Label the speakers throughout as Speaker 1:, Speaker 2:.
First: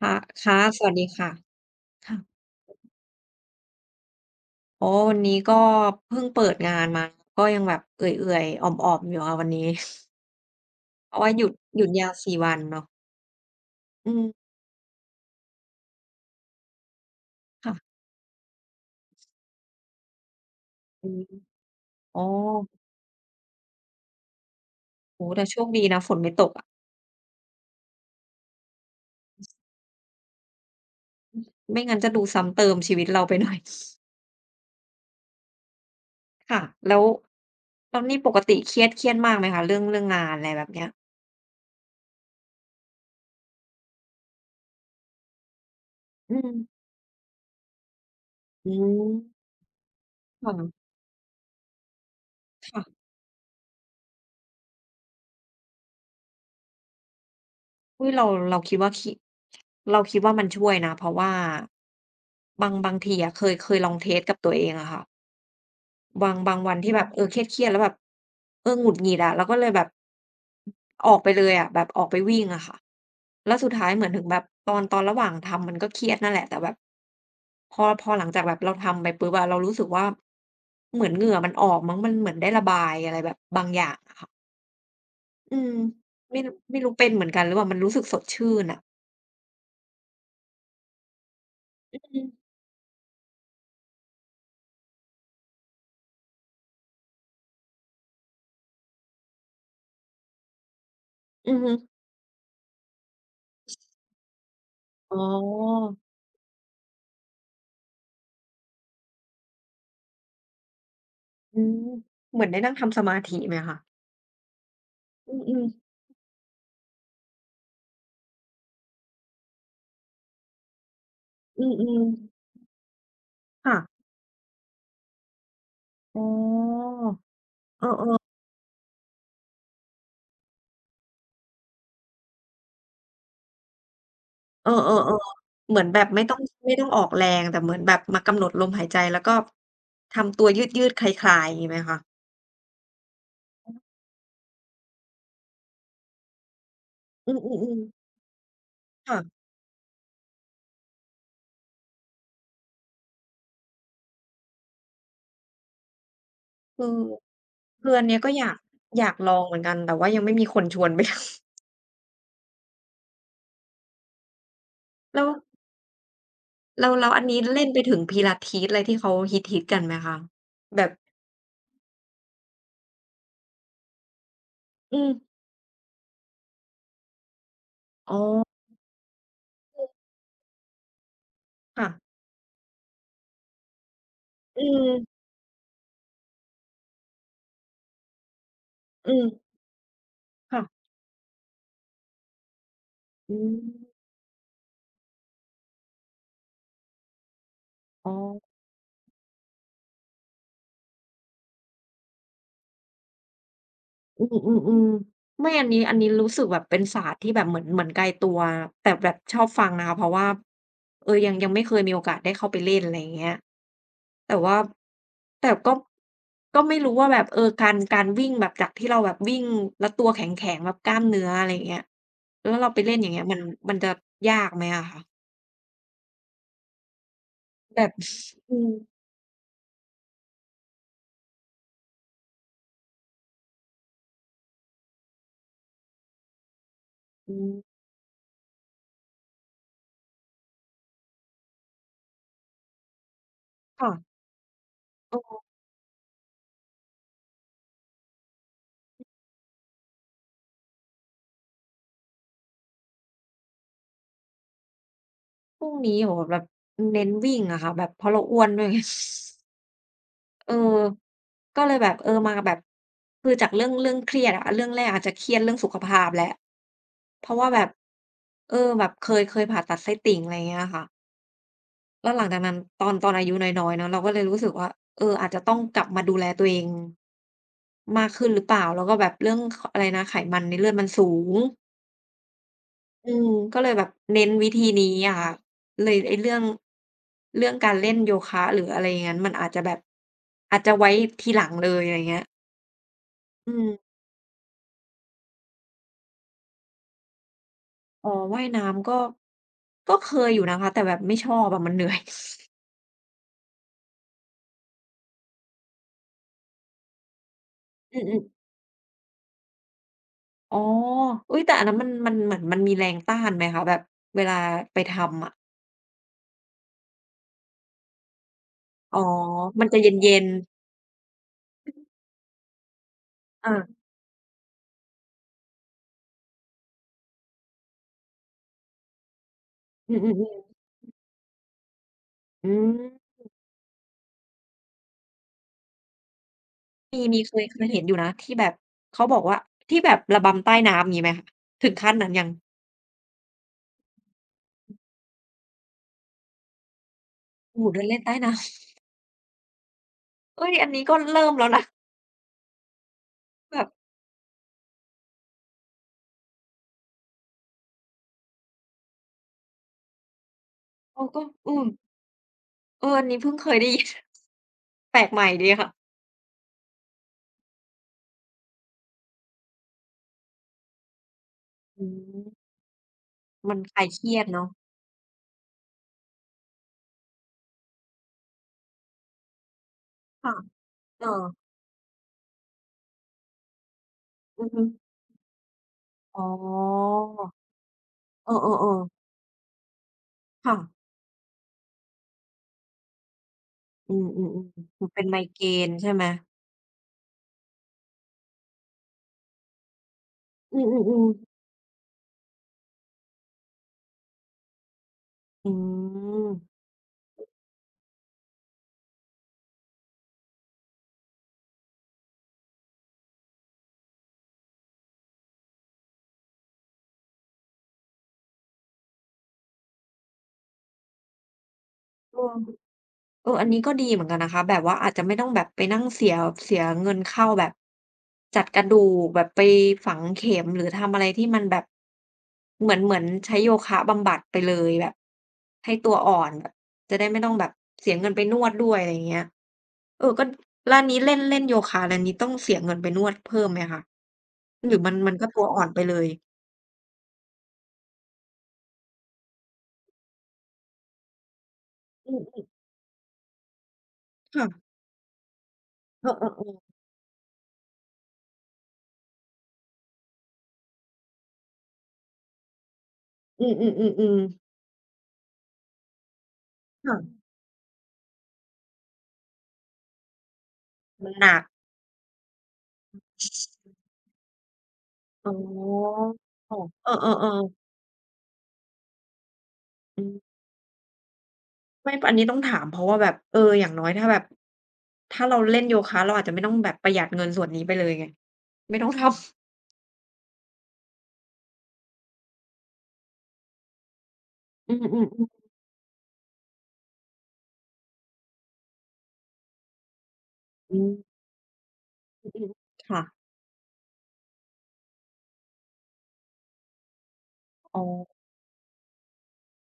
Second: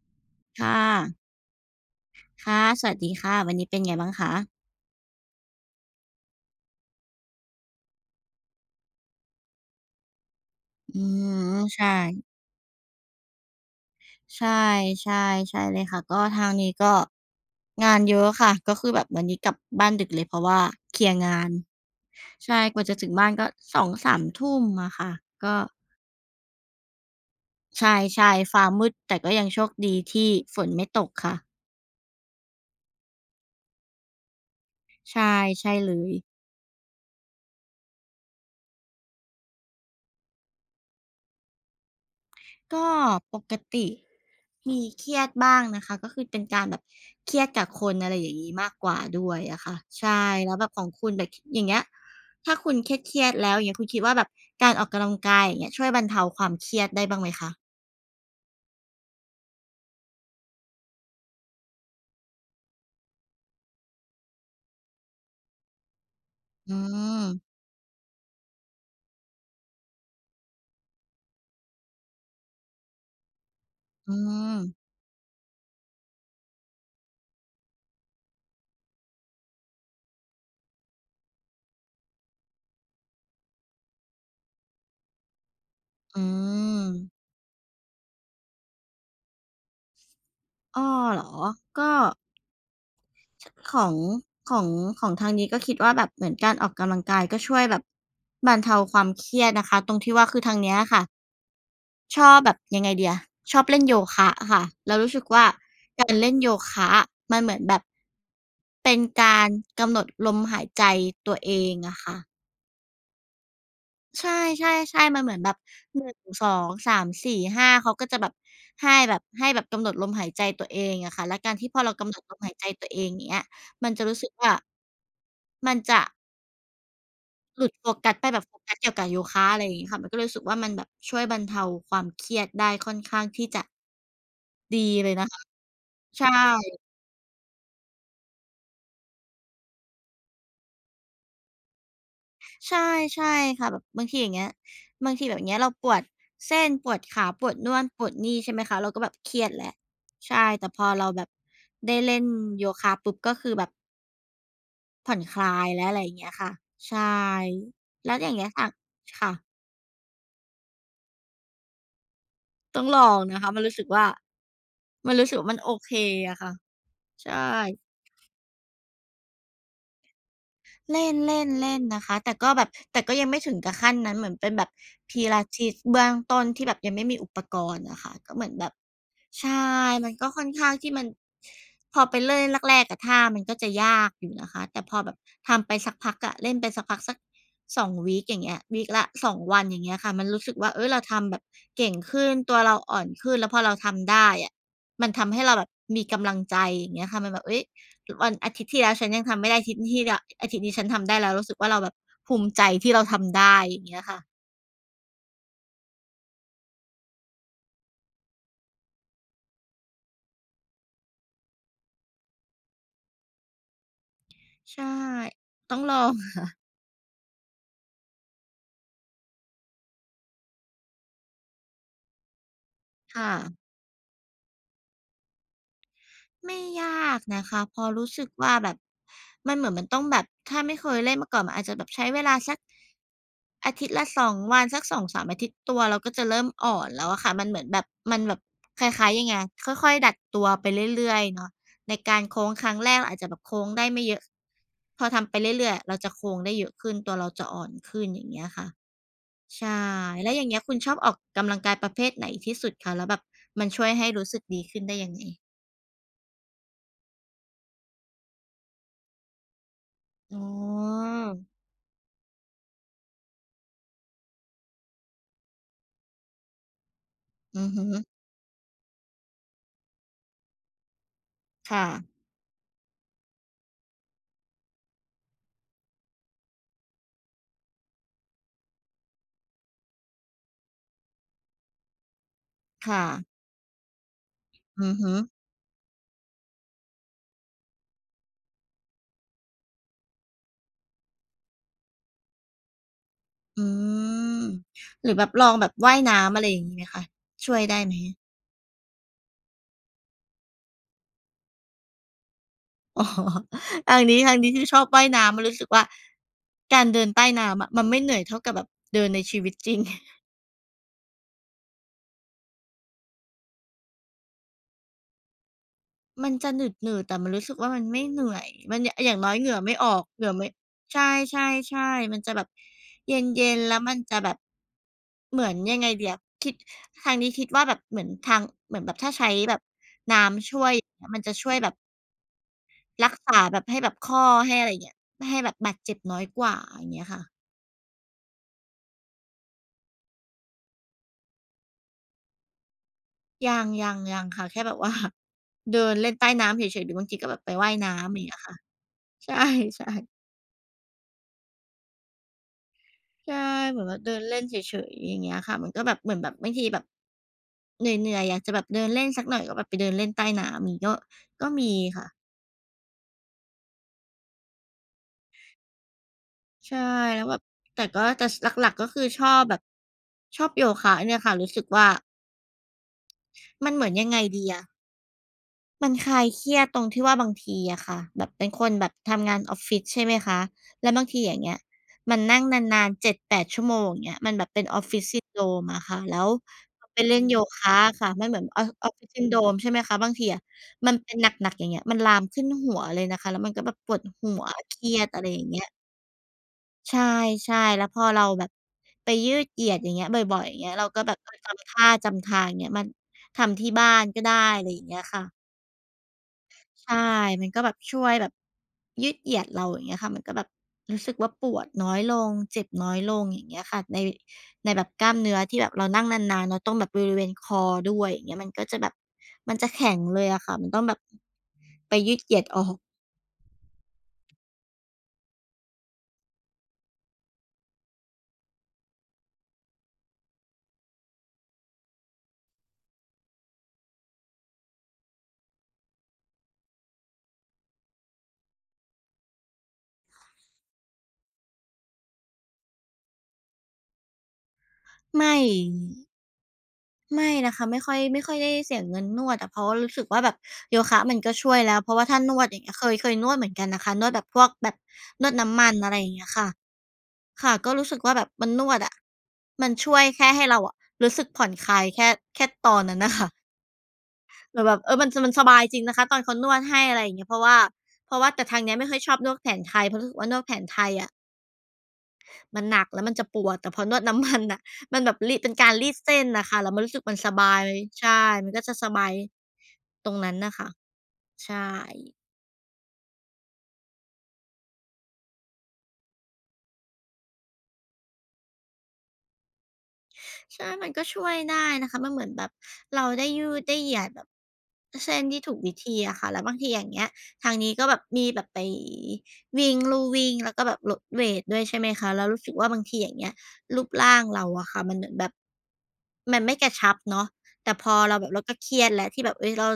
Speaker 1: ค่ะค่ะส
Speaker 2: ค่ะ
Speaker 1: วัสดีค่ะค่ะ
Speaker 2: ค่ะสวัสดีค่ะวันนี้เป็นไงบ้างคะ
Speaker 1: อ๋อวันนี้ก็เพิ่งเปิดงานมาก็ยังแบบเอื่อยๆอ่อมๆอยู่ค่ะวันนี้
Speaker 2: อื
Speaker 1: เพราะว่าหยุด
Speaker 2: ม
Speaker 1: หยุ
Speaker 2: ใช่
Speaker 1: ดยาว4วันเนาะอืม
Speaker 2: ใช่ ใช่ ใช่เลยค่ะก็ทางนี้ก็งา
Speaker 1: ค่ะ
Speaker 2: นเยอะค่ะ ก็คือแบบวันนี้กลับบ้านดึกเลยเพราะว่าเคลี
Speaker 1: อื
Speaker 2: ยร์
Speaker 1: ม
Speaker 2: งาน
Speaker 1: อ๋อ
Speaker 2: ใช่กว่าจะถึงบ้านก็สสองสามทุ่มอะค่ะ
Speaker 1: โอ้โฮแต่
Speaker 2: ก็
Speaker 1: โชคดีนะฝนไม่ตกอะ
Speaker 2: ใช่ๆฟ้ามืดแต่ก็ยังโชคดีที่ฝนไม่ตกค่ะ
Speaker 1: ไม่งั้นจะดูซ้ำเติมชีวิตเราไปหน่อย
Speaker 2: ใช่ใช่เลย
Speaker 1: ค่ะแล้วนี่ปกติเครียดมากไหมคะเรื่องงานอะไรแบบเนี้ย
Speaker 2: ก็ปกติมีเครียดบ้างนะคะก็คือ
Speaker 1: อื
Speaker 2: เป็น
Speaker 1: ม
Speaker 2: การแบบเครียดกับคนอะไรอย่างงี้มา
Speaker 1: อื
Speaker 2: กกว่า
Speaker 1: ม
Speaker 2: ด้วยอะค่ะใช่แล้วแบบขอ
Speaker 1: ค่ะ
Speaker 2: งคุณแบบอย่างเงี้ยถ้าคุณเค
Speaker 1: ค่ะ
Speaker 2: รียดๆแล้วอย่างเงี้ยคุณคิดว่าแบบการออกกำลังกายอย่างเงี้ยช่วยบรรเทาความเครียดได้บ้างไหมคะ
Speaker 1: อุ๊ยเราว่าคิเราคิดว่ามันช่วยนะเพราะว่าบางทีอะเคยลองเทสกับตัวเองอะค่ะบางวั
Speaker 2: อื
Speaker 1: นที่แบบเออ
Speaker 2: ม
Speaker 1: เครียดๆแล้วแบบเออหงุดหงิดอะเราก็เลยแบบออกไปเลยอะแบบออกไปวิ่งอะค่ะแล้วสุดท้ายเหมือ
Speaker 2: อื
Speaker 1: นถึงแบบ
Speaker 2: ม
Speaker 1: ตอนระหว่างทำมันก็เครียดนั่นแหละแต่แบบพอหลังจากแบบเราทำไปปุ๊บอะเรารู้สึกว่าเหมือนเหงื่อมันออกมั้งมันเหมือนได้ระบายอะไรแบบบางอย่างอะค่ะอืม
Speaker 2: อื
Speaker 1: ไม่
Speaker 2: ม
Speaker 1: รู้เป็นเหมือนกันหรือเปล่ามันรู้สึกสดชื่นอะ
Speaker 2: อ้อเหรอก็
Speaker 1: อืม
Speaker 2: ชของของของทางนี้ก็คิดว่าแบบเหมือนการออกกำลังกายก็ช่วยแบบบรรเทาความเครียดนะคะตรงที่ว่าคือทางเนี้ยค่ะ
Speaker 1: อือฮึ
Speaker 2: ชอบแบบยังไงดีอะชอบเล่นโยคะอะค่ะเรารู้
Speaker 1: อ๋อ
Speaker 2: สึกว่าการเล่นโยคะอมันเหมือนแบบเป็นการกำหนดลมหายใจตัวเอ
Speaker 1: อื
Speaker 2: ง
Speaker 1: ม
Speaker 2: อะค่ะ
Speaker 1: เหมือนได้นั่งทำสมาธิไหมคะ
Speaker 2: ใช่ๆๆมัน
Speaker 1: อ
Speaker 2: เหมือนแบ
Speaker 1: ื
Speaker 2: บ
Speaker 1: มๆ
Speaker 2: 1่งสองสามสี่ห้5เขาก็จะแบบให้แบบกำหนดลมหายใจตัวเองอะค่ะแล้วการ
Speaker 1: อื
Speaker 2: ที่พอเรา
Speaker 1: ม
Speaker 2: กำหนดลม
Speaker 1: ๆ
Speaker 2: หายใจตัวเองอย่างเงี้ยมัน
Speaker 1: ค่ะ
Speaker 2: จะรู้สึกว่ามันจะ
Speaker 1: อ๋อ
Speaker 2: หลุดโฟกัสไป
Speaker 1: เออ
Speaker 2: แบบโฟกัสเกี่ยวกับโยคะอะไรอย่างงี้ค่ะมันก็เลยรู้สึกว่ามันแบบช่วยบรรเทาความเครียดได้ค่อนข้างที่จะ
Speaker 1: ๆเออ
Speaker 2: ดีเลยนะคะ
Speaker 1: ๆๆเหมือนแบบไม่
Speaker 2: ใช
Speaker 1: ต้องไม่
Speaker 2: ่
Speaker 1: ต้องออกแรงแต่เหมือนแบบมากำหนดลมหายใจแล้วก็ทำตัวยืดๆคลายๆอย่างงี้ไหมคะ
Speaker 2: ใช่ใช่ค่ะแบบบางทีอย่างเงี้ยบางทีแบบเงี้ยเราปวดเส้นปวดขา
Speaker 1: อื
Speaker 2: ปวดนู่
Speaker 1: อ
Speaker 2: น
Speaker 1: ๆๆ
Speaker 2: ปวดนี่ใช่ไหมคะเราก็แบบ
Speaker 1: ค่ะ
Speaker 2: เครียดแล้วใช่แต่พอเราแบบได้เล่นโยคะปุ๊บก็คือแบบผ่อนคลายแล้วอะไรอย่างเงี้ยค่ะ
Speaker 1: เอ
Speaker 2: ใช
Speaker 1: อ
Speaker 2: ่
Speaker 1: คืออัน
Speaker 2: แล้
Speaker 1: เนี้
Speaker 2: ว
Speaker 1: ย
Speaker 2: อ
Speaker 1: ก็
Speaker 2: ย่าง
Speaker 1: อ
Speaker 2: เงี้ย
Speaker 1: ยาก
Speaker 2: ค่ะ
Speaker 1: ล
Speaker 2: ค่ะ
Speaker 1: องเหมือนกันแต่ว่ายังไม่มีคนชวนไป
Speaker 2: ต้องลองนะคะมันรู้สึกว่ามัน
Speaker 1: แล้
Speaker 2: รู้
Speaker 1: ว
Speaker 2: สึกว่ามันโอเคอะค่ะ
Speaker 1: อัน
Speaker 2: ใช่
Speaker 1: นี้เล่นไปถึง Pilates อะไรที่เขาฮิตๆกันไหมคะแบบ
Speaker 2: เล่นเล่นเล่นนะคะแต่ก็แบบแต่ก็ยังไม่ถึงกับขั้นนั้นเหมือนเป็นแบบ
Speaker 1: อืม
Speaker 2: พ i ลา t e s เบื้องต้นที่แบบยังไม่มีอุปกรณ์อะค่ะ
Speaker 1: อ๋อ
Speaker 2: ก็เหมือนแบบใช่มันก็ค่อนข้างที่มัน
Speaker 1: ค่ะ
Speaker 2: พอไปเล่นแรกๆอะท่ามันก็จะยากอยู่นะ
Speaker 1: อื
Speaker 2: คะแต่พอแบบ
Speaker 1: ม
Speaker 2: ทำไปสักพักอะเล่นไปสักพักสัก2วีกอย่างเงี้ยวีกละ
Speaker 1: อื
Speaker 2: 2
Speaker 1: ม
Speaker 2: วันอย่างเงี้ยค่ะมันรู้สึก
Speaker 1: ค่ะ
Speaker 2: ว่าเฮ้ยเราทำแบบเก่งขึ้นตัวเราอ่อนขึ้
Speaker 1: อื
Speaker 2: นแล้ว
Speaker 1: ม
Speaker 2: พอเราทำได้อะมันทำให้เราแบบมีกำลังใจอย่างเงี้ยค่ะมันแบบเฮ้ย
Speaker 1: อ๋อ
Speaker 2: วันอาทิตย์ที่แล้วฉันยังทำไม่ได้อาทิตย์ที่แล้วอาทิตย์นี้ฉันทำได้แล้วรู้สึกว่าเราแบบภูมิใจที่เราทำได้อย่างเงี้ยค่ะ
Speaker 1: อืมๆๆไม่อันนี้อันนี้รู้สึกแบบเป็นศาสตร์ที่แบบเหมือนไกลตัวแต่แบบชอบฟังนะคะเพราะว่าเออยังไม่เคยมีโอกาส ได้เข้าไปเล่นอะไรอย่างเงี้ยแต่ว่า
Speaker 2: ใช่
Speaker 1: แต่ก็
Speaker 2: ต้องลอง
Speaker 1: ก็ไม่รู้ว่าแบบเออการวิ่งแบบจากที่เราแบบวิ่งแล้วตัวแข็งๆแบบกล้ามเนื้ออะไรอย่างเงี้ยแล้วเราไปเล่นอย่างเงี้ย
Speaker 2: ค่ะ
Speaker 1: มันมันจะยากไหมอะคะ
Speaker 2: ไม่ยากนะคะเพ
Speaker 1: แบ
Speaker 2: ราะ
Speaker 1: บ
Speaker 2: รู้สึกว่า
Speaker 1: อืม
Speaker 2: แบบมันเหมือนมันต้องแบบถ้าไม่เคยเล่นมาก่อนมันอาจจะแบบใช้เวลาสักอาทิตย์ละสองวันสักสองสามอาทิตย์ตัวเราก็จะเริ่มอ่อนแล้วอะ
Speaker 1: อื
Speaker 2: ค่ะมัน
Speaker 1: ม
Speaker 2: เหมือนแบบมันแบบคล้ายๆยังไงค่อยๆดัดตัวไปเรื่อยๆเนาะในการโค้งครั้งแรกเราอาจจะแบบโค้งได้
Speaker 1: ค่ะ
Speaker 2: ไม่เยอะพอทำไป
Speaker 1: เออ
Speaker 2: เรื่อยๆอะเราจะโค้งได้เยอะขึ้นตัวเราจะอ่อนขึ้นอย่างเงี้ยค่ะใช่แล้วอย่างเงี้ยคุณชอบออกกำลังกายประเภทไหนที่สุดคะแล้วแบบมันช่วยให้รู้สึกดีขึ้นได้ยังไง
Speaker 1: พวนี้โอ้โฮแบบเน้นวิ่งอะค่ะแบบเพราะเราอ้วนด้วย ไง
Speaker 2: อ๋อ
Speaker 1: เออก็เลยแบบเออมาแบบคือจากเรื่องเครียดอะเรื่องแรกอาจจะเครียดเรื่องสุขภาพแหละเพราะว่าแบ
Speaker 2: อื
Speaker 1: บ
Speaker 2: อฮึ
Speaker 1: เออแบบเคยผ่าตัดไส้ติ่งอะไรเงี้ยค่ะ
Speaker 2: ค่ะ
Speaker 1: แล้วหลังจากนั้นตอนอายุน้อยๆเนาะเราก็เลยรู้สึกว่าเอออาจจะต้องกลับมาดูแลตัวเองมากขึ้นหรือเปล่าแล้วก็แบบเรื่องขอะไรนะไขมันในเลือดมันสูง
Speaker 2: ค่ะ
Speaker 1: อืมก็เลยแบบเน้นวิธีนี้
Speaker 2: อือฮึ
Speaker 1: อะค่ะเลยไอ้เรื่องการเล่นโยคะหรืออะไรอย่างงั้นมันอาจจะแบบอาจจะไว้ทีหลังเลยอะไรเงี้ย อื
Speaker 2: อื
Speaker 1: ม
Speaker 2: มหรือแบบลองแบบว่ายน้ำอะไรอย่างงี้ไหมคะช่วยได้ไหม
Speaker 1: อ๋อว่ายน้ำก็ก็เคยอยู่นะคะแต่แบบไม่ชอบอะมันเหนื่อย
Speaker 2: อ๋อทางนี้ทางนี้คือชอบว่ายน้ำมันรู้สึกว่าการเดินใต้น้ำอะมัน
Speaker 1: อื
Speaker 2: ไม่เหนื่อ
Speaker 1: ม
Speaker 2: ย
Speaker 1: ๆ
Speaker 2: เท่ากับแบบเดินในชีวิตจริง
Speaker 1: อ๋ออุ๊ยแต่อันนั้นมันมันเหมือนมันมีแรงต้านไหมคะแบบเวลาไปทำอะ
Speaker 2: มันจะหนืดๆแต่มันรู้สึกว่ามันไม่เหนื่อยมันย
Speaker 1: อ๋อ
Speaker 2: อย่างน้อยเหงื่อ
Speaker 1: มัน
Speaker 2: ไม่
Speaker 1: จะเ
Speaker 2: ออก
Speaker 1: ย็
Speaker 2: เห
Speaker 1: น
Speaker 2: งื่อ
Speaker 1: ๆ
Speaker 2: ไม่ใช่ๆๆมันจะแบบเย็
Speaker 1: อา
Speaker 2: นๆแล้วมันจะแบบเหมือนยังไงดีอะคิดทางนี้คิดว่าแบบเหมือนทางเหมือนแบบถ้าใช้แบบ
Speaker 1: อืม
Speaker 2: น้ำช่ว
Speaker 1: ๆๆ
Speaker 2: ยอย่างเงี้ยมันจะช่วยแบบ
Speaker 1: อืม
Speaker 2: รักษาแบบให้แบบข้อให้อะไรอย่างเงี้ยให้แบบบาดเจ็บน้อยกว่าอย่าง
Speaker 1: มี
Speaker 2: เงี้ยค่ะ
Speaker 1: เคยเห็นอยู่นะที่แบบเขาบอกว่าที่แบบระบำใต้น้ำงี้ไหมคะถึงขั้นนั้นยัง
Speaker 2: ยังค่ะแค่แบบว่า เดินเล่นใต้น้ำเฉยๆหรือบางทีก็แบบไป
Speaker 1: โอ้โฮ
Speaker 2: ว่าย
Speaker 1: เดินเล่น
Speaker 2: น้ำ
Speaker 1: ใต้
Speaker 2: อย่างเงี้
Speaker 1: น้ำ
Speaker 2: ยค่ะใช่ๆ
Speaker 1: เฮ้ยอันนี้ก็เริ่มแล้วนะ
Speaker 2: ใช่
Speaker 1: แบบ
Speaker 2: เหมือนแบบเดินเล่นเฉยๆอย่างเงี้ยค่ะมันก็แบบเหมือนแบบบางทีแบบเหนื่อยๆอยากจะแบบเดินเล่นสักหน่อยก็แบบไปเดินเล่นใต้น้ำงี้ก็
Speaker 1: เออก็
Speaker 2: ก็
Speaker 1: อืม
Speaker 2: มีค่ะ
Speaker 1: เอออันนี้เพิ่งเคยได้ยิน แปลกใหม่ดีค่ะ
Speaker 2: ใช่แล้วแบบแต่ก็แต่หลักๆก็คือชอบแบบชอบโยคะเนี่ยค่ะรู้สึก
Speaker 1: อื
Speaker 2: ว่า
Speaker 1: มมัน
Speaker 2: มัน
Speaker 1: ค
Speaker 2: เห
Speaker 1: ลา
Speaker 2: มื
Speaker 1: ย
Speaker 2: อน
Speaker 1: เค
Speaker 2: ยัง
Speaker 1: รี
Speaker 2: ไง
Speaker 1: ยด
Speaker 2: ดี
Speaker 1: เนาะ
Speaker 2: อะ มันคลายเครียดตรงที่ว่าบางทีอะค่ะแบบเป็นคนแบบทำงานออฟฟิศใช่ไหม
Speaker 1: ค่ะ
Speaker 2: คะแล้วบา
Speaker 1: เอ
Speaker 2: ง
Speaker 1: อ
Speaker 2: ทีอย่างเงี้ยมันนั่งนานๆ7-8ชั่วโมงอย่างเงี้ยมันแบ
Speaker 1: อือ
Speaker 2: บ
Speaker 1: ฮึ
Speaker 2: เป็น Office Syndrome อะค่ะแล้
Speaker 1: อ๋
Speaker 2: วพอ
Speaker 1: อ
Speaker 2: ไปเล่นโยคะอะค่ะมัน
Speaker 1: เอ
Speaker 2: เหมือน
Speaker 1: อๆๆ
Speaker 2: Office Syndrome ใช่ไหมคะบางทีอะ
Speaker 1: ค่ะ
Speaker 2: มันเป็นหนักๆอย่างเงี้ยมันลามขึ้นหัวเลยนะคะแล้วมันก็แบบป
Speaker 1: อื
Speaker 2: วดหั
Speaker 1: ม
Speaker 2: ว
Speaker 1: ๆ
Speaker 2: เค
Speaker 1: ๆเหมือ
Speaker 2: รี
Speaker 1: น
Speaker 2: ย
Speaker 1: เป็น
Speaker 2: ด
Speaker 1: ไม
Speaker 2: อะไรอ
Speaker 1: เก
Speaker 2: ย่า
Speaker 1: ร
Speaker 2: งเงี้ย
Speaker 1: นใช่ไหม
Speaker 2: ใช่ๆแล้วพอเราแบบไปยืดเหยียดอย่างเงี้ยบ่อยๆอย่า
Speaker 1: อื
Speaker 2: งเงี้ยเราก็
Speaker 1: อ
Speaker 2: แบ
Speaker 1: ๆ
Speaker 2: บเออ
Speaker 1: ๆ
Speaker 2: จำท่าจำทางอย่างเงี้ยมันทำที่บ้านก็ได้อะไรอย่างเงี้ยค่ะ
Speaker 1: อืม
Speaker 2: ใช่มันก็แบบช่วยแบบยืดเหยียดเราอย่างเงี้ยค่ะมันก็แบบรู้สึกว่าปวดน้อยลงเจ็บน้อยลงอย่างเงี้ยค่ะในแบบกล้ามเนื้อที่แบบเรานั่งนานๆเราต้องแบบบริเวณคอด้วยอย่างเงี้ยมันก็จะแบบมันจะแข็งเลยอะค่ะมันต้องแบบไปยื
Speaker 1: เอ
Speaker 2: ดเห
Speaker 1: อ
Speaker 2: ยียดออก
Speaker 1: เอออันนี้ก็ดีเหมือนกันนะคะแบบว่าอาจจะไม่ต้องแบบไปนั่งเสียเงินเข้าแบบจัดกระดูกแบบไปฝังเข็มหรือทำอะไรที่มันแบบเหมือนใช้โยคะบำบัดไปเลยแบบให้ตัวอ่อนแบบจะได้ไม่ต้องแบบเสียเงินไปนวดด้วยอะไรอย่างเงี้ยเออก็แล้วอันนี้เล่นเล่นโยคะแล้วนนี้ต้องเสียเงินไปนวดเพิ่มไหมคะหรือมันมันก็
Speaker 2: ไม่
Speaker 1: ตัวอ่อนไปเลย
Speaker 2: ไม่นะคะไม่ค่อยได้เสียเงินนวดอะเพราะว่ารู้สึกว่าแบบโยคะมันก็ช่วยแล้วเพราะว่า
Speaker 1: อื
Speaker 2: ถ้า
Speaker 1: ม
Speaker 2: นวดอย่างเงี้ยเคยนวดเหมือนกันนะคะนวดแบบ
Speaker 1: ๆ
Speaker 2: พว
Speaker 1: ค่ะ
Speaker 2: กแบบนวดน้ำมันอะไรอ
Speaker 1: เออ
Speaker 2: ย่างเงี้ยค่ะ
Speaker 1: ๆ
Speaker 2: ค่ะก็รู้สึกว่าแบบมันนวดอะมันช่วยแค่ให้เราอะรู้สึกผ่อนคลายแค่ตอนนั้นน่ะ
Speaker 1: ๆอื
Speaker 2: ค่ะ
Speaker 1: อๆๆๆ
Speaker 2: แต่แบบเออมันสบายจริงนะคะตอนเขานวดให้อะไรอย่าง
Speaker 1: ค่ะ
Speaker 2: เงี้ยเพราะว่าแต่ทางเนี้ยไม่ค่อยชอบนวดแผนไทยเพราะรู้สึกว่านวดแผนไทยอะ
Speaker 1: มันหนัก
Speaker 2: มันหนักแล้วมันจะปวดแต่พอนวดน้ำมันน่ะมันแบบ
Speaker 1: อ๋
Speaker 2: รีดเป็นการรีด
Speaker 1: อ
Speaker 2: เส้นน่ะ
Speaker 1: เ
Speaker 2: ค่ะแล้วมัน
Speaker 1: ออ
Speaker 2: รู้สึกมันสบาย
Speaker 1: ๆๆ
Speaker 2: ใช่มันก็จะสบาย
Speaker 1: อื
Speaker 2: ตรงนั้น
Speaker 1: ม
Speaker 2: น่ะค่ะใช่
Speaker 1: ไม่อันนี้ต้องถามเพราะว่าแบบเอออย่างน้อยถ้าแบบถ้าเราเล่นโยคะเราอาจจะไม่ต้องแบบประหยัดเงินส่วนนี้ไปเลยไงไม่ต้องทำ
Speaker 2: ใช่มันก็ช่วยได้นะคะมันเหมือนแบบเราได้ยืดได้เหยียดแบบ
Speaker 1: อืม
Speaker 2: เส้นที่
Speaker 1: ๆๆ
Speaker 2: ถูกวิธีอะค่ะแล้วบางทีอย่างเงี้ยทางนี้ก็แบบมีแบบไปวิ่งลู่วิ่งแล้วก็แบ
Speaker 1: อื
Speaker 2: บลด
Speaker 1: ม
Speaker 2: เวตด้วยใช่ไหมคะแล้ว
Speaker 1: อื
Speaker 2: รู้
Speaker 1: อ
Speaker 2: สึกว่าบาง
Speaker 1: ๆ
Speaker 2: ที
Speaker 1: ค่ะ
Speaker 2: อย่างเงี้ยรูปร่างเราอะค่ะมันเหมือนแบบมันไม่กระชับเนาะ แต่
Speaker 1: อ๋อ
Speaker 2: พอเราแบบเราก็เครียดแล้วที่แบบเฮ้ยเรา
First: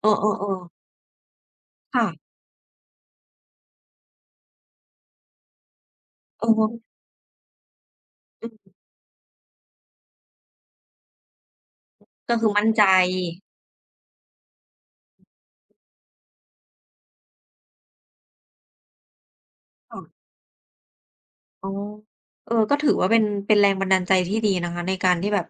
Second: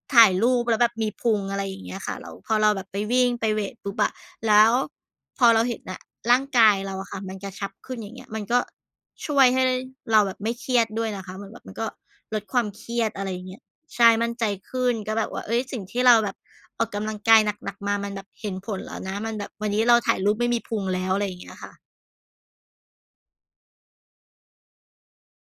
Speaker 1: เออ
Speaker 2: ถ่ายรูป
Speaker 1: ๆ
Speaker 2: แล้ว
Speaker 1: ๆ
Speaker 2: แบบมีพุงอะไรอย่างเงี้ย
Speaker 1: ค่ะ
Speaker 2: ค่ะแล้วพอเราแบบไปวิ่งไปเวตปุ๊บอะแล้วพอเราเห็นน่ะร่า
Speaker 1: เอ
Speaker 2: งกาย
Speaker 1: อ
Speaker 2: เราอะค่ะมันกระชับขึ้นอย่างเงี้ยมัน
Speaker 1: อื
Speaker 2: ก็
Speaker 1: ม
Speaker 2: ช่วยให้เราแบบไม่เครียดด้วยนะคะเหมือนแบบมันก็
Speaker 1: ก็
Speaker 2: ลด
Speaker 1: คือ
Speaker 2: ควา
Speaker 1: มั่
Speaker 2: ม
Speaker 1: นใจ
Speaker 2: เครียดอะไรอย่างเงี้ยใช่มั่นใจขึ้นก็แบบว่าเฮ้ยสิ่งที่เราแบบออกกำลังกายหนักๆมามันแบบเห็นผลแล้วนะมันแบบวันนี้เราถ่าย
Speaker 1: ค่ะ
Speaker 2: รูปไม่มีพุงแล้วอะไรอย่างเงี้ย
Speaker 1: อ๋อ
Speaker 2: ค่ะ
Speaker 1: เออก็ถือว่าเป็นเป็นแรงบันดาลใจที่ดีนะคะในการที่แบบ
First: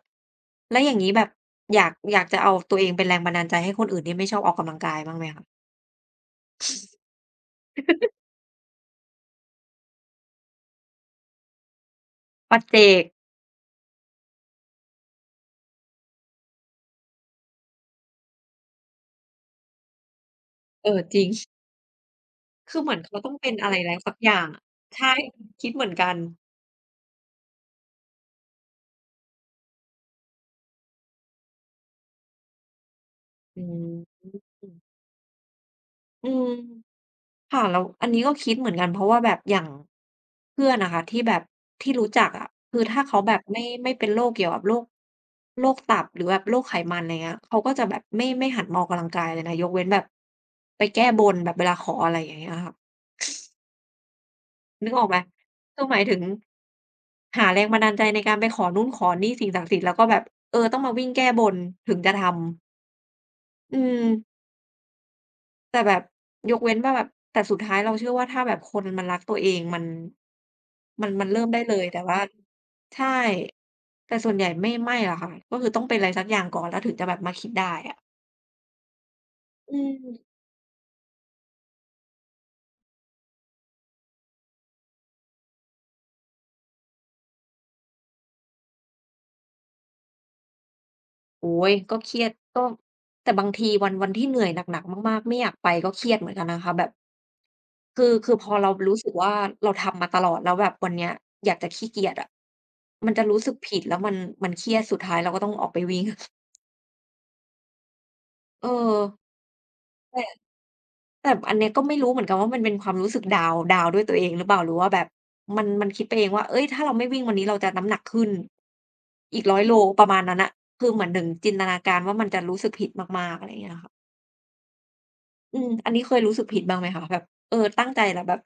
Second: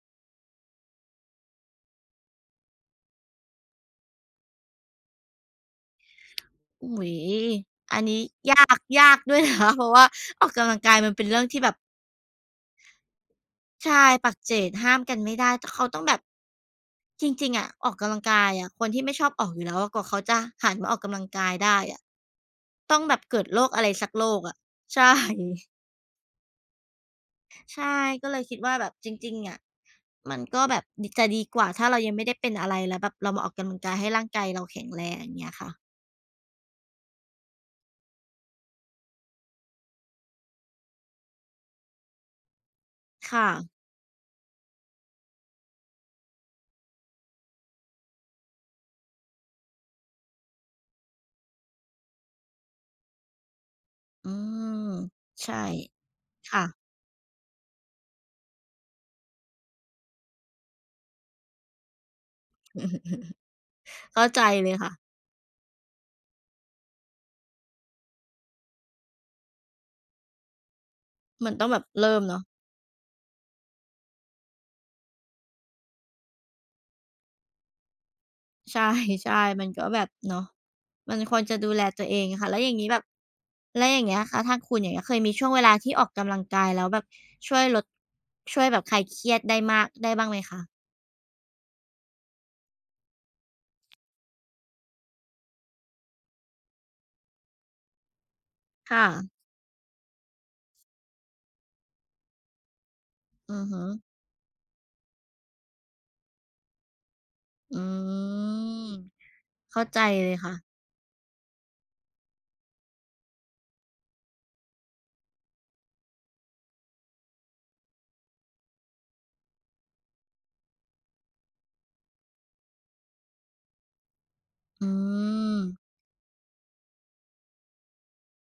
Speaker 1: แล้วอย่างงี้แบบอยากจะเอาตัวเองเป็นแรงบันดาลใจให้คนอื่นที่ไม่ชอบออกกำลังกายบ้างไหมคะ
Speaker 2: โอ้โฮอันนี้ยากด้วยนะคะเพราะว่าออกกำลังกายมันเป็นเรื่องที่แบบ
Speaker 1: ปัจเจก
Speaker 2: ใช่ปักเจตห้ามกันไม่ได้แตเขาต้องแบบจริงๆอะออกกำลังกายอะคนที่ไม่ชอบออกอยู่แล้วอะกว่าเขาจะหัน
Speaker 1: เอ
Speaker 2: มาออ
Speaker 1: อ
Speaker 2: ก
Speaker 1: จ
Speaker 2: กำลั
Speaker 1: ริ
Speaker 2: ง
Speaker 1: ง
Speaker 2: กายได้อะ
Speaker 1: คือเหมื
Speaker 2: ต้
Speaker 1: อ
Speaker 2: อ
Speaker 1: น
Speaker 2: งแบ
Speaker 1: เขา
Speaker 2: บ
Speaker 1: ต้อง
Speaker 2: เกิด
Speaker 1: เป็น
Speaker 2: โร
Speaker 1: อะ
Speaker 2: ค
Speaker 1: ไร
Speaker 2: อะไร
Speaker 1: แล้ว
Speaker 2: สัก
Speaker 1: สัก
Speaker 2: โร
Speaker 1: อ
Speaker 2: ค
Speaker 1: ย่าง
Speaker 2: อะ
Speaker 1: อะใช่
Speaker 2: ใช่
Speaker 1: คิดเหมือนกัน
Speaker 2: ใช่ก็เลยคิดว่าแบบจริงๆอะมันก็แบบจะดีกว่าถ้าเรายังไม่ได้เป็นอะไรแล้วแบบเรามาออก
Speaker 1: อื
Speaker 2: กำลังกายให้ร่า
Speaker 1: ม
Speaker 2: งกายเราแข็งแรงอย่างเงี้ยค่ะ
Speaker 1: อืมค่ะแล้วอันนี้ก็คิดเหมือนกันเพราะว่าแบบอย่างเพื่อนอะค่ะที่แบบที่รู้จักอะคือถ้าเขาแบบ
Speaker 2: ค่ะ
Speaker 1: ไม่เป็นโรคเกี่ยวกับโรคโรคตับหรือแบบโรคไขมันอะไรเงี้ยเขาก็จะแบบไม่หันมาออกกำลังกายเลยนะยกเว้นแบบไปแก้บนแบบเวลาขออะไรอย่างเงี้ยค่ะ
Speaker 2: อื
Speaker 1: นึ
Speaker 2: ม
Speaker 1: กออกไหม
Speaker 2: ใช่
Speaker 1: คือหมายถึง
Speaker 2: ค่ะ
Speaker 1: หาแรงบันดาลใจในการไปขอนู่นขอนี่สิ่งศักดิ์สิทธิ์แล้วก็แบบเออต้องมาวิ่งแก้บนถึงจะทำ อืม
Speaker 2: เข้าใจเลยค่ะ
Speaker 1: แต่แบบยกเว้นว่าแบบแต่สุดท้ายเราเชื่อว่าถ้าแบบคนมันรักตัวเองมันมันเริ่ม
Speaker 2: มัน
Speaker 1: ได้
Speaker 2: ต้อง
Speaker 1: เล
Speaker 2: แบบ
Speaker 1: ยแต่
Speaker 2: เริ่
Speaker 1: ว่า
Speaker 2: มเนาะ
Speaker 1: ใช่แต่ส่วนใหญ่ไม่อะค่ะก็คือต้องเป็นอะไรสักอย่างก่อนแล้วถึงจะแบบมาคิดได้อะ
Speaker 2: ใช่ใช่มัน
Speaker 1: อื
Speaker 2: ก็แบบ
Speaker 1: ม
Speaker 2: เนาะมันควรจะดูแลตัวเองค่ะ แล้วอย่างงี้แบบ แล้วอย่างเงี้ยค่ะทางคุณอย่างเงี้ยเคยมีช่วงเวลาที่ออกกำลังกายแล้วแบบช่วยลดช่วยแบบคลายเครียดได้มากได้บ้างไหมคะ
Speaker 1: โอ้ยก็เครียดก็แต่บางทีวันที่เหนื่อยหนักๆมากๆไม่อยากไปก็เครียดเหมือนกันนะคะแบบคือพอเรารู้
Speaker 2: ค่ะ
Speaker 1: สึกว่าเราทำมาตลอดแล้วแบบวันเนี้ยอยากจะขี้เกียจอะมันจะรู้สึก
Speaker 2: อือ
Speaker 1: ผิด
Speaker 2: ฮึ
Speaker 1: แล้วมันมันเครียดสุดท้ายเราก็ต้องออกไปวิ่ง
Speaker 2: อื
Speaker 1: เออ
Speaker 2: มเข้าใจ
Speaker 1: ใช่
Speaker 2: เลยค่ะ
Speaker 1: แต่อันเนี้ยก็ไม่รู้เหมือนกันว่ามันเป็นความรู้สึกดาวน์ด้วยตัวเองหรือเปล่าหรือว่าแบบมันคิดไปเองว่าเฮ้ยถ้าเราไม่วิ่งวันนี้เราจะน้ำหนักขึ้นอีกร้อยโลประมาณนั้นน่ะคือเหมือนถึงจินตนาการว่ามันจะรู้สึกผิดมากๆอะไรอย่างเงี้ยค่ะ
Speaker 2: อื
Speaker 1: อื
Speaker 2: ม
Speaker 1: มอันนี้เคยรู้สึกผิดบ้างไหมคะแบบเออตั้งใจแต่แบบ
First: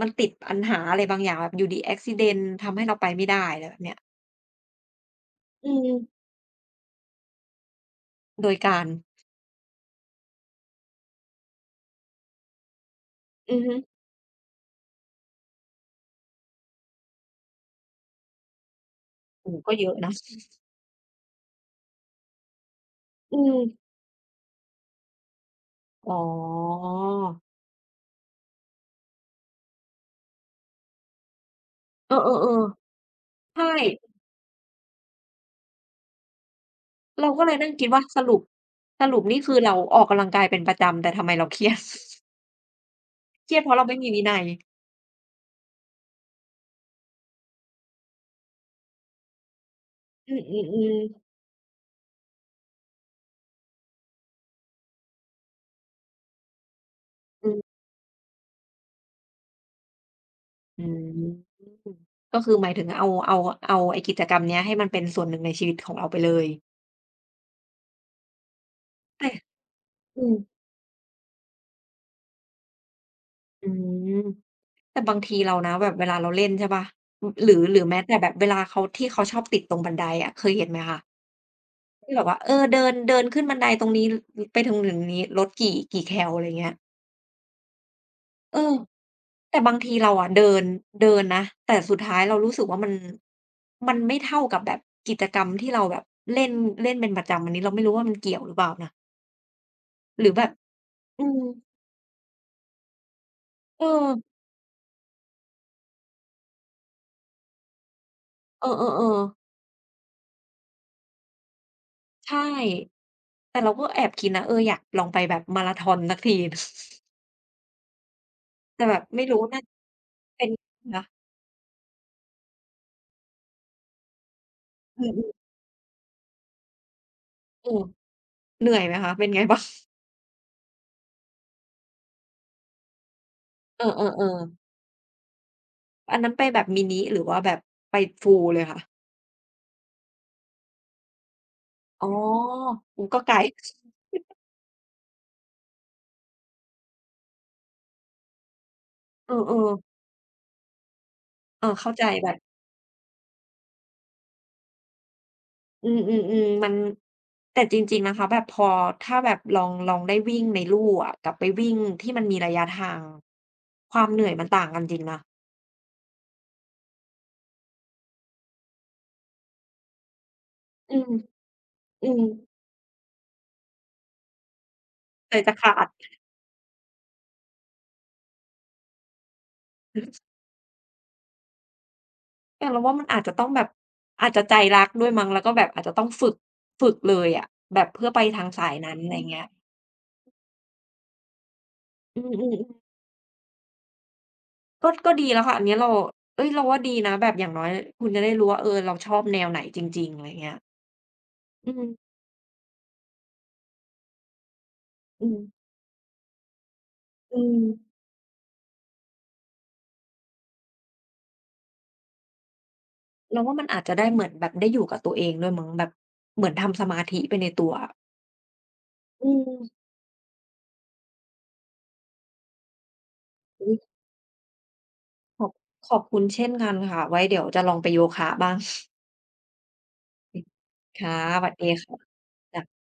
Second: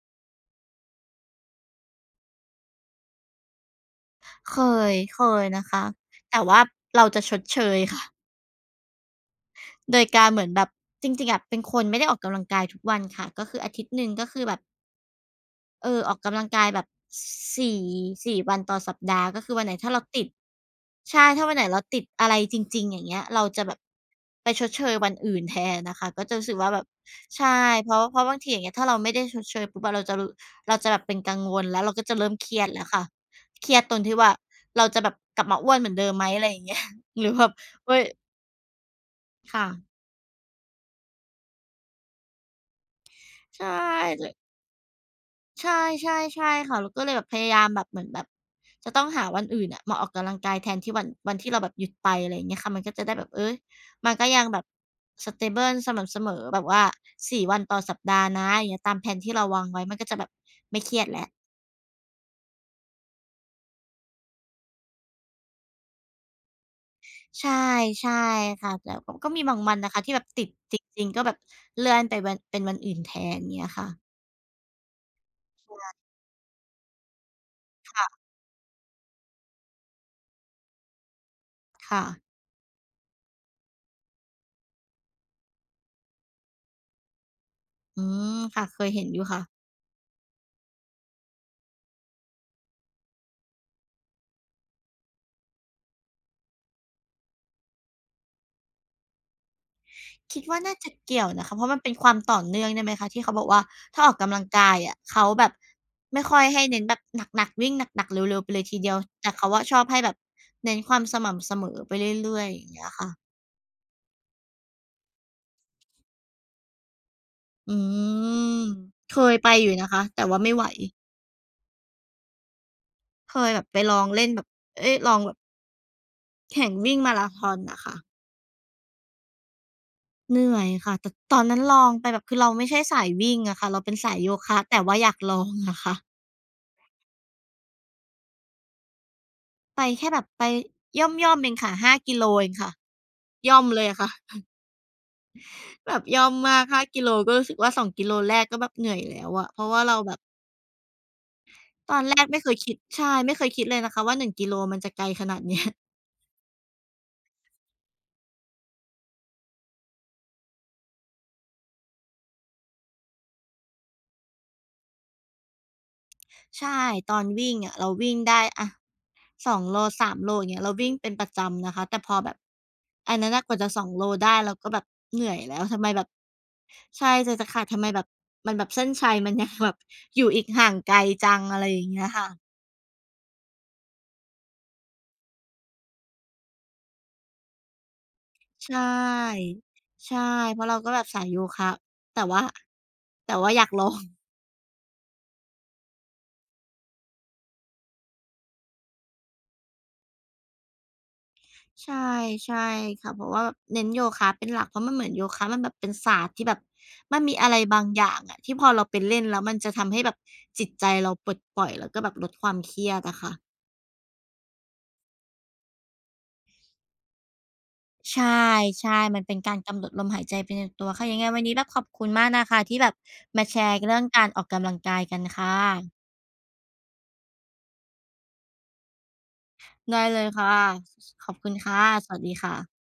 Speaker 1: มันติดปัญหาอะไรบางอย่างแบบอยู่ดี accident ทำให้เราไปไม่ได้อะไรแบบเนี้ย
Speaker 2: เคเคยนะ
Speaker 1: อื
Speaker 2: คะ
Speaker 1: ม
Speaker 2: แต่ว่าเราจะชดเชยค่ะ
Speaker 1: โดยการ
Speaker 2: โดยการเหมือนแบบจริงๆอะเป็นคนไม่ได้ออกกำลังกายทุกวันค่ะ ก็
Speaker 1: อื
Speaker 2: คื
Speaker 1: อ
Speaker 2: ออา
Speaker 1: ฮึ
Speaker 2: ทิตย์หนึ่งก็คือแบบ เออออกกำลังกายแบบสี4วันต่อสัปดาห์ก็
Speaker 1: โอ้
Speaker 2: คือ
Speaker 1: โฮ
Speaker 2: วันไห
Speaker 1: ก็
Speaker 2: น
Speaker 1: เย
Speaker 2: ถ้า
Speaker 1: อะ
Speaker 2: เรา
Speaker 1: นะ
Speaker 2: ติดใช่ถ้าวันไหนเราติดอะไรจริงๆอย่างเงี้ย
Speaker 1: อื
Speaker 2: เรา
Speaker 1: ม
Speaker 2: จะแบบไปชดเชยวันอื่นแทนน่ะค่ะ
Speaker 1: อ๋อ
Speaker 2: ก็จะรู้สึกว่าแบบใช่เพราะบางทีอย่างเงี้ยถ้าเราไม่ได้ชดเชยปุ๊บอะเราจะแบบเป็นกังวลแล้วเราก็
Speaker 1: เอ
Speaker 2: จะ
Speaker 1: อ
Speaker 2: เริ่มเครียดแล้ว
Speaker 1: ๆ
Speaker 2: ค่ะ
Speaker 1: ๆใช่
Speaker 2: เครียดตรงที่ว่าเราจะแบบกลับมาอ้วนเหมือนเดิมไหมอะไรอย่างเงี้ย หรื
Speaker 1: เรา
Speaker 2: อ
Speaker 1: ก็
Speaker 2: แบ
Speaker 1: เล
Speaker 2: บ
Speaker 1: ยนั่งคิด
Speaker 2: เฮ้
Speaker 1: ว่า
Speaker 2: ย
Speaker 1: สรุปสรุปนี่คือเรา
Speaker 2: ค่ะ
Speaker 1: ออกกำลังกายเป็นประจำแต่ทำไมเราเครียด เครียด
Speaker 2: ใช่
Speaker 1: เพราะเราไม่มีวินัย
Speaker 2: ใช่ใช่ค่ะเราก็เลยแบบพยายามแบบเหมือนแบบจะต้องหาวันอื่นอะมาออกกำลั
Speaker 1: อื
Speaker 2: งกายแทนที่
Speaker 1: อ
Speaker 2: วัน
Speaker 1: ๆๆ
Speaker 2: วันที่เราแบบหยุดไปอะไรอย่างเงี้ยค่ะมันก็จะได้แบบเอ๊ยมันก็ยังแบบ stable สม่ำเสมอแบบว่า4
Speaker 1: อื
Speaker 2: วัน
Speaker 1: ม
Speaker 2: ต่อสัปดาห์นะอย่างเงี้ยตามแพลนที่เราวางไว้มันก็จะแบบไม่
Speaker 1: อื
Speaker 2: เครียดแล้ว
Speaker 1: มก็คือหมายถึงเอาไอ้กิจกรรมเนี้ยให้มันเป็นส่วนหนึ่งในชีวิตของเราไปเลย
Speaker 2: ใช่ใช่ค่ะแต่ก็
Speaker 1: แต่
Speaker 2: ก็มีบางวันนะคะที่แบ
Speaker 1: อื
Speaker 2: บ
Speaker 1: ม
Speaker 2: ติดจริงๆก็แบบเลื่อนไปเป็นวันอื่นแทนเงี้
Speaker 1: อื
Speaker 2: ยค่ะ
Speaker 1: มแต่บางทีเรานะแบบเวลาเราเล่นใช่เปล่าอหรือแม้แต่
Speaker 2: ค่ะ
Speaker 1: แบบเวลาเขาที่เขาชอบติดตรงบันไดอะเคยเห็นไหมคะ
Speaker 2: ค่ะ
Speaker 1: ที่แบบว่าเออเดินเดินขึ้นบันไดตรงนี้ลไปถึงถึงนี้ลดกี่แคลอะไรเงี้ย
Speaker 2: อืม
Speaker 1: เอ
Speaker 2: ค่ะ
Speaker 1: อ
Speaker 2: เคยเห็นอยู่ค่ะ
Speaker 1: แต่บางทีเราอะเดินเดินนะแต่สุดท้ายเรารู้สึกว่ามันมันไม่เท่ากับแบบกิจกรรมที่เราแบบเล่นเล่นเป็นประจำอันนี้เราไม่รู้ว่ามันเกี่ยวหรือเปล่านะหรือแบ
Speaker 2: คิด
Speaker 1: บ
Speaker 2: ว่าน่าจะเกี่
Speaker 1: อื
Speaker 2: ยว
Speaker 1: ม
Speaker 2: นะคะเพราะมันเป็นความต่อเนื่องด้่ยไหมคะที่เขาบอกว่า
Speaker 1: เอ
Speaker 2: ถ้าออก
Speaker 1: อ
Speaker 2: กำลังกายอะเขาแบบไม่ค่อยให้เน้นแบบหนักๆวิ่งหนักๆเร็วๆไปเล
Speaker 1: เอ
Speaker 2: ยทีเดียว
Speaker 1: อๆ
Speaker 2: แต่
Speaker 1: ๆ
Speaker 2: เขาอะชอบให้แบบเน้นความสม่ำเสมอไปเรื่อ
Speaker 1: ใช่
Speaker 2: ยๆอย่างเงี้ยค่ะ
Speaker 1: แต่เราก็แอบคิดนะเอออยากลองไปแบบมาราธอนสักที
Speaker 2: อืม
Speaker 1: แต่แบบ
Speaker 2: เค
Speaker 1: ไม่
Speaker 2: ย
Speaker 1: รู้
Speaker 2: ไป
Speaker 1: น่า
Speaker 2: อยู่นะคะแต่ว่า
Speaker 1: เป็น
Speaker 2: ไม่ไหว
Speaker 1: นะ
Speaker 2: เคยแบบไปลองเล่นแบบเอ๊ย
Speaker 1: อื
Speaker 2: ล
Speaker 1: อ
Speaker 2: องแบบ
Speaker 1: ๆ
Speaker 2: แข่งวิ่งมาราธอน
Speaker 1: เออ
Speaker 2: น่ะค่ะ
Speaker 1: เหนื่อยไหมคะเป็นไงบ้าง
Speaker 2: เหนื่อยค่ะแต่ตอนนั้นลองไปแบบคือเราไม่ใช่สายวิ่งอะค่ะเรา
Speaker 1: เอ
Speaker 2: เป็นสายโย
Speaker 1: อ
Speaker 2: คะ
Speaker 1: ๆ
Speaker 2: แต่ว่าอยากลองอะค่ะ
Speaker 1: ๆอันนั้นไปแบบมินิหรือว่าแบบไป full เลยค่ะ
Speaker 2: ไปแค่แบบไปย่อมๆเองค่ะห้า
Speaker 1: อ๋อ
Speaker 2: กิโลเองค่ะ
Speaker 1: โอ้ก็ไกล
Speaker 2: ย่อม เลยอะค่ะ แบบย่อมมาก5กิโลก็รู้สึกว่า2 กิโลแรกก็แบบเหนื่อยแล้
Speaker 1: เอ
Speaker 2: วอะเพ
Speaker 1: อ
Speaker 2: ราะว่า
Speaker 1: ๆ
Speaker 2: เราแบบ
Speaker 1: เออเข้า
Speaker 2: ตอ
Speaker 1: ใจ
Speaker 2: นแรก
Speaker 1: แบบ
Speaker 2: ไม่เคยคิดเลยนะคะว่า1 กิโลมันจะไกลขนาดเนี้ย
Speaker 1: อืมๆๆมันแต่จริงๆนะคะแบบพอถ้าแบบลองได้วิ่งในลู่อะกับไปวิ่งที่มันมีระยะทางความเหนื่อยมันต่างกันจริงนะ
Speaker 2: ใช่ตอนวิ่งอะเราวิ่งได้อะ2โล3 โลอย่างเงี้ยเราวิ่ง
Speaker 1: อื
Speaker 2: เป็
Speaker 1: ม
Speaker 2: นประจำนะคะแต่
Speaker 1: อื
Speaker 2: พอ
Speaker 1: ม
Speaker 2: แบบอันนั้นน่ะกว่าจะ2 โลได้เราก็แบบเหนื่
Speaker 1: ใจ
Speaker 2: อย
Speaker 1: จะ
Speaker 2: แล้ว
Speaker 1: ขา
Speaker 2: ทำไม
Speaker 1: ด
Speaker 2: แบบใช่ใจจะขาดทำไมแบบมันแบบเส้นชัยมันยังแบบอยู่ อีกห่างไกลจังอะไรอย่างเงี้ยค่ะ
Speaker 1: แต่เราว่ามันอาจจะต้องแบบอาจจะใจรักด้วยมั้งแล้วก็แบบอาจจะต้องฝึกเลยอะแบบเพื่อไปทางสาย
Speaker 2: ใช่
Speaker 1: นั้นอะไรเงี้ย
Speaker 2: ใช่เพราะเราก็แบบสายโยคะ
Speaker 1: อื
Speaker 2: แต่ว่า
Speaker 1: มๆๆ
Speaker 2: แต่ว่าอยากลอง
Speaker 1: ก็ก็ดีแล้วค่ะอันเนี้ยเราเฮ้ยเราว่าดีนะแบบอย่างน้อยคุณจะได้รู้ว่าเออเราชอบแนวไหนจริงๆอะไรเงี้ยอื
Speaker 2: ใช่
Speaker 1: ม
Speaker 2: ใช่ค่ะเพราะว่าเน้นโยคะเป็นหลักเพราะมันเหมือนโย
Speaker 1: อืม
Speaker 2: คะมันแบบเป็นศาสตร์ที่แบบมันมี
Speaker 1: อื
Speaker 2: อะไร
Speaker 1: ม
Speaker 2: บางอย่างอะที่พอเราไปเล่นแล้วมันจะทำให้แบบจิตใจเราปลดปล่อยแล้วก็แบบลดความเครียดอะ
Speaker 1: เราว่า
Speaker 2: ค่ะ
Speaker 1: มันอาจจะได้เหมือนแบบได้อยู่กับตัวเองด้วยมั้งแบบเหมือนทำสมาธิไปในตัวอ
Speaker 2: ใช่ใช่มัน
Speaker 1: ื
Speaker 2: เป็นการ
Speaker 1: ม
Speaker 2: กำหนดลมหายใจไปในตัวค่ะยังไงวันนี้แบบขอบคุณมากนะคะที่แบบมาแช
Speaker 1: อุ๊
Speaker 2: ร์
Speaker 1: ย
Speaker 2: เรื่องการออกกำลังกายกัน
Speaker 1: ขอ
Speaker 2: ค่
Speaker 1: บขอบ
Speaker 2: ะ
Speaker 1: คุณเช่นกันค่ะไว้เดี๋ยวจะลองไปโยคะบ้าง
Speaker 2: ได้เลยค่ะ
Speaker 1: ค่ะ
Speaker 2: ขอบ
Speaker 1: ส
Speaker 2: คุ
Speaker 1: วัส
Speaker 2: ณ
Speaker 1: ดี
Speaker 2: ค่ะ
Speaker 1: ค่ะ
Speaker 2: สวัสดี
Speaker 1: จ้ะ
Speaker 2: ค่ะ